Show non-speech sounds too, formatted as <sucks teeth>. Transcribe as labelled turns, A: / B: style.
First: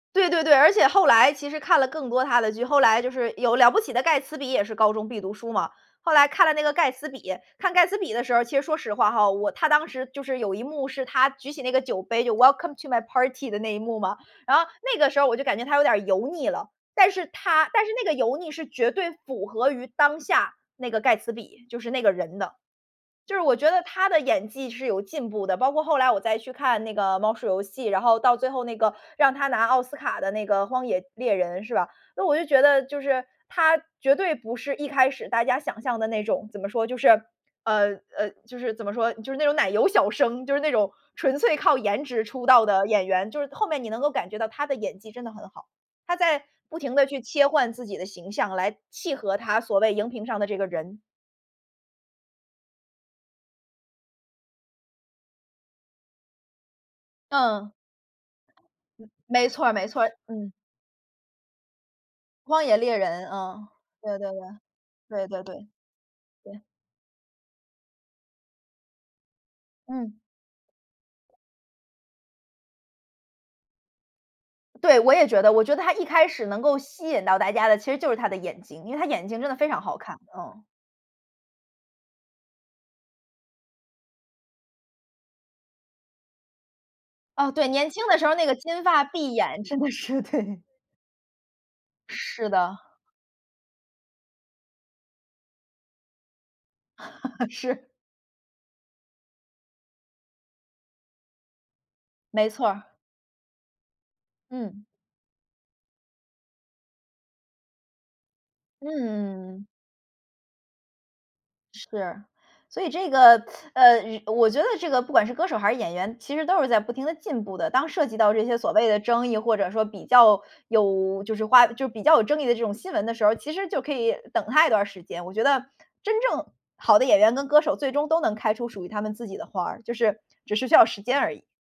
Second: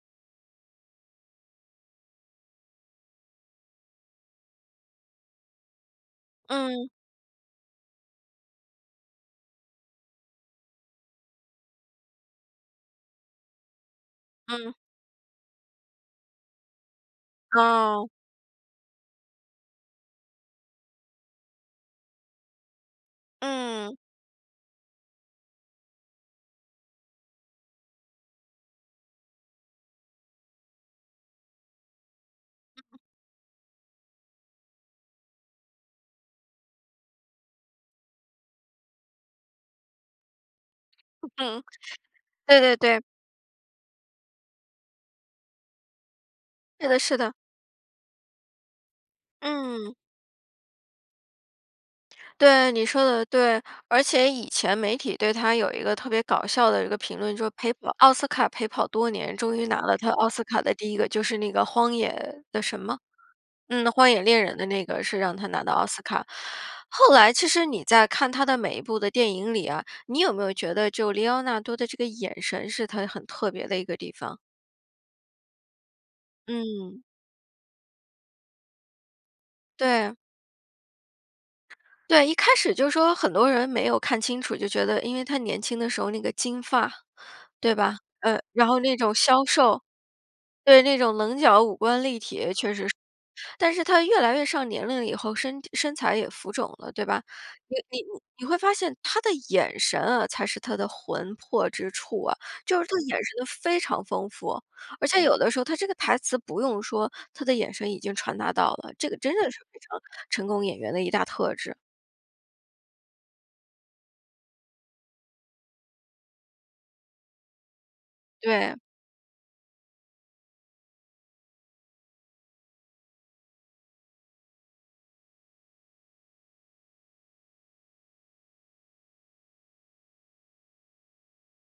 A: 对对对，而且后来其实看了更多他的剧后来就是有《了不起的盖茨比》也是高中必读书嘛，后来看了那个
B: 嗯。
A: 盖茨比，看盖茨比的时候其实说实话哈，我他当时就是有一幕是他举起那个酒杯，就 “Welcome to my party” 的那一幕嘛，然后
B: 嗯。
A: 那个时候我就感觉他有点儿油腻了。但是他但是
B: 哦。
A: 那个油腻是绝对符合于当下那个盖茨比，就是那个人的。就是我觉得
B: 嗯。
A: 他的演技是有进步的，包括后来我再去看那个《猫鼠游戏》，然后到最后那个，让他拿奥斯卡的那个《荒野猎人》，是吧？那我就觉得就是，他绝对不是一开始大家想象的那种怎么说就是呃，呃就是怎么说，就是那种奶油小生，就是那种纯粹
B: 嗯，
A: 靠颜值出
B: 对
A: 道
B: 对
A: 的
B: 对。
A: 演员，就是后面你能够感觉到他的演技真的很好，他在不
B: 是
A: 停
B: 的
A: 地
B: 是
A: 去
B: 的。
A: 切换自己的形象来契合他所谓
B: 嗯。
A: 荧屏上的这个人。
B: 对，你说得对。而且以前媒体对他有一个特别搞笑的一个评论，就是
A: 嗯。
B: 陪跑奥斯卡陪跑多年，
A: 没
B: 终于
A: 错
B: 拿
A: 没
B: 了
A: 错，
B: 他奥斯
A: 嗯。
B: 卡的第1个，就是那个荒野的
A: 《荒野
B: 什
A: 猎
B: 么？
A: 人》，嗯，
B: 嗯，《荒
A: 对
B: 野
A: 对
B: 猎人》的那个是
A: 对，对
B: 让
A: 对-
B: 他拿
A: 对。
B: 到奥斯卡。
A: 对。
B: 后来其实你在看他的每一部的电影里啊，
A: 嗯。
B: 你有没有觉得就里奥纳多的这个眼神是他很特别的一个地方？
A: 对，我也觉得。我觉得他一开始能够
B: 嗯。
A: 吸引到大家的其实就是他的眼睛，因为他的眼睛真的非常好
B: 对。
A: 看。嗯。
B: 对，一开始就说很多人，没有看清楚，就觉得因为他年轻的时候那个金发，
A: 哦，对，
B: 对
A: 年
B: 吧？
A: 轻的时候
B: 嗯，
A: 那个
B: 然后
A: 金
B: 那
A: 发
B: 种
A: 碧
B: 削
A: 眼，真
B: 瘦
A: 的是，对。
B: 对，那种棱角五官立
A: 是
B: 体确
A: 的。
B: 实是，但是他越来越上年龄以后，身体身材也浮肿了，对吧？
A: <laughs>
B: 你
A: 是。
B: 你你会发现他的眼神啊，才是他的魂魄之处啊，
A: 没错
B: 就是
A: 儿。
B: 他的眼神都非常丰富，
A: 嗯。
B: 而且有的时候他这个台词不用说他的眼神已经传达到了，这个真的是
A: 嗯。
B: 非常成功演员的一大特质。
A: 是，所以这个 <sucks teeth> 呃，我觉得这个不管是歌手还是演员，其实都是在不停地进步的。当涉及到这些所
B: 对。
A: 谓的争议，或者说比较有就是花就比较有争议的这种新闻的时候，其实就可以等他一段儿时间。我觉得真正好的演员跟歌手最终都能开出属于他们自己的花儿，就是只是需要时间而已。